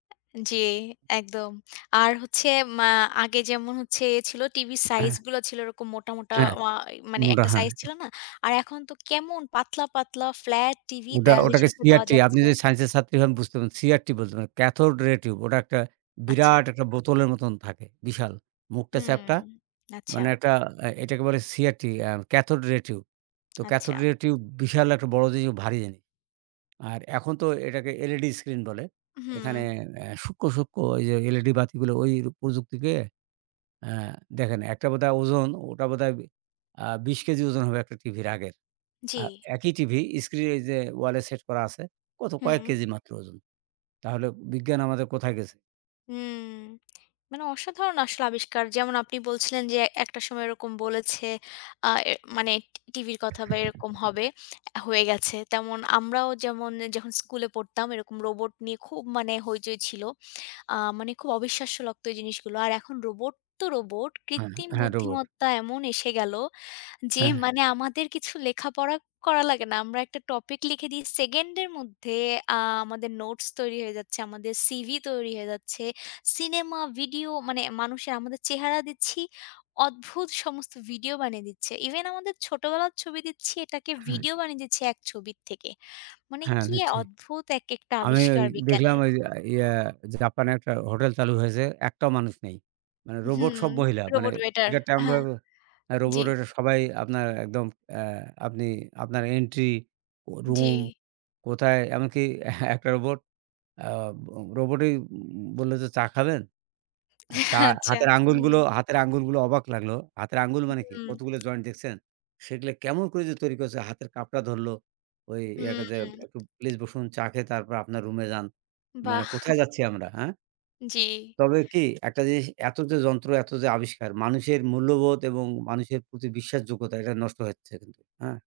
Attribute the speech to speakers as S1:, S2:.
S1: জি, একদম। আর হচ্ছে মা আগে যেমন হচ্ছে এ ছিল, টিভির সাইজ
S2: হ্যাঁ।
S1: গুলো ছিল এরকম মোটা, মোটা
S2: হ্যাঁ।
S1: ওয়া মানে
S2: মোটা,
S1: একটা
S2: হ্যাঁ।
S1: সাইজ ছিল না? আর এখন তো কেমন পাতলা, পাতলা ফ্লাট টিভি,
S2: ওটা
S1: দেয়ালের
S2: ওটাকে
S1: সাথে দেওয়া
S2: CRT আপনি
S1: যাচ্ছে।
S2: যদি স্যাইন্স এর ছাত্রী হন, বুঝতেন। CRT বলতেন। Cathode ray tube. ওটা একটা
S1: আচ্ছা।
S2: বিরাট একটা বোতলের মতন থাকে। বিশাল। মুখটা
S1: হুম,
S2: চ্যাপ্টা।
S1: আচ্ছা।
S2: মানে একটা আ এটাকে বলে CRT, a cathode ray tube. তো
S1: আচ্ছা।
S2: ক্যাথড রে টিউব, বিশাল একটা বড় জিনিস, ও ভারী জিনিস। আর এখন তো এটাকে LED স্ক্রিন বলে। এখানে
S1: হুম।
S2: এ সূক্ষ্ম, সূক্ষ্ম ওই যে LED বাতিগুলো, ওই প্রযুক্তিকে আ দেখেন, একটা বোধহয় ওজন ওটা বোধহয় বি আ বিশ কেজি ওজন হবে, একটা টিভির আগের।
S1: জি।
S2: আ একই টিভি স্ক্রিন এই যে, ওয়ালে সেট করা আছে, কত? কয়েক
S1: হুম।
S2: কেজি মাত্র ওজন। তাহলে বিজ্ঞান আমাদের কোথায় গেছে?
S1: হুম। মানে অসাধারণ আসলে আবিষ্কার। যেমন আপনি বলছিলেন যে, একটা সময় এরকম বলেছে আ মানে টি টিভির কথা বা এরকম হবে, হয়ে গেছে। তেমন আমরাও যেমন এ যখন স্কুলে পড়তাম, এরকম রোবট নিয়ে খুব মানে হৈচৈ ছিল। আ মানে খুব অবিশ্বাস্য লাগত জিনিসগুলো। আর এখন রোবট তো রোবট;
S2: এহ
S1: কৃত্রিম
S2: হ্যাঁ রোবোট।
S1: বুদ্ধিমত্তা এমন এসে গেল যে
S2: হ্যাঁ।
S1: মানে, আমাদের কিছু লেখাপড়া করা লাগে না। আমরা একটা টপিক লিখে দিই, সেকেন্ড এর মধ্যে আ আমাদের নোটস তৈরি হয়ে যাচ্ছে, আমাদের CV তৈরি হয়ে যাচ্ছে। ছিনেমা, ভিডিও মানে মানুষের, আমাদের চেহারা দিচ্ছি, অদ্ভুত সমস্ত ভিডিও বানিয়ে দিচ্ছে। ইভেন আমাদের ছোটবেলার ছবি দিচ্ছি, এটাকে
S2: হ্যাঁ।
S1: ভিডিও বানিয়ে দিচ্ছে এক ছবির থেকে। মানে
S2: হ্যাঁ।
S1: কি
S2: নিশ্চয়ই।
S1: অদ্ভুত এক একটা
S2: আমি ঐ
S1: আবিষ্কার
S2: দেখলাম
S1: বিজ্ঞানের।
S2: ঐযে ইয়া, জাপানে একটা হোটেল চালু হয়েছে। একটাও মানুষ নেই। মানে রোবট
S1: হুম।
S2: সব মহিলা। মানে
S1: রোবট ওয়েটার,
S2: টিকিট কাউন্টার
S1: হ্যাঁ। জি।
S2: রোবোট, ঐটা সবাই আপনার একদম অ্যা আপনি আপনার এন্ট্রি, রুম
S1: জি।
S2: কোথায়? এমনকি একটা রোবোট আ ব রোবটই উম বলল যে, "চা খাবেন?" চা
S1: আচ্ছা,
S2: হাতের আঙ্গুলগুলো,
S1: হুম।
S2: হাতের আঙ্গুলগুলো অবাক লাগলো। হাতের আঙ্গুল
S1: হুম,
S2: মানে কি?
S1: হুম।
S2: কতগুলো জয়েন্ট দেখছেন? সেগুলা কেমন করে যে তৈরি করছে? হাতের কাপটা ধরলো। ওই
S1: হুম,
S2: একটা যে,
S1: হুম।
S2: একটু "প্লিজ বসুন, চা খেয়ে তারপর আপনার রুম এ যান।" মানে
S1: বাহ!
S2: কোথায় যাচ্ছি আমরা, হ্যাঁ?
S1: জি।
S2: তবে কি? একটা জিনিস এত যে যন্ত্র, এত যে আবিষ্কার, মানুষের মূল্যবোধ এবং মানুষের প্রতি বিশ্বাসযোগ্যতা, এটা নষ্ট হচ্ছে কিন্তু, হ্যাঁ?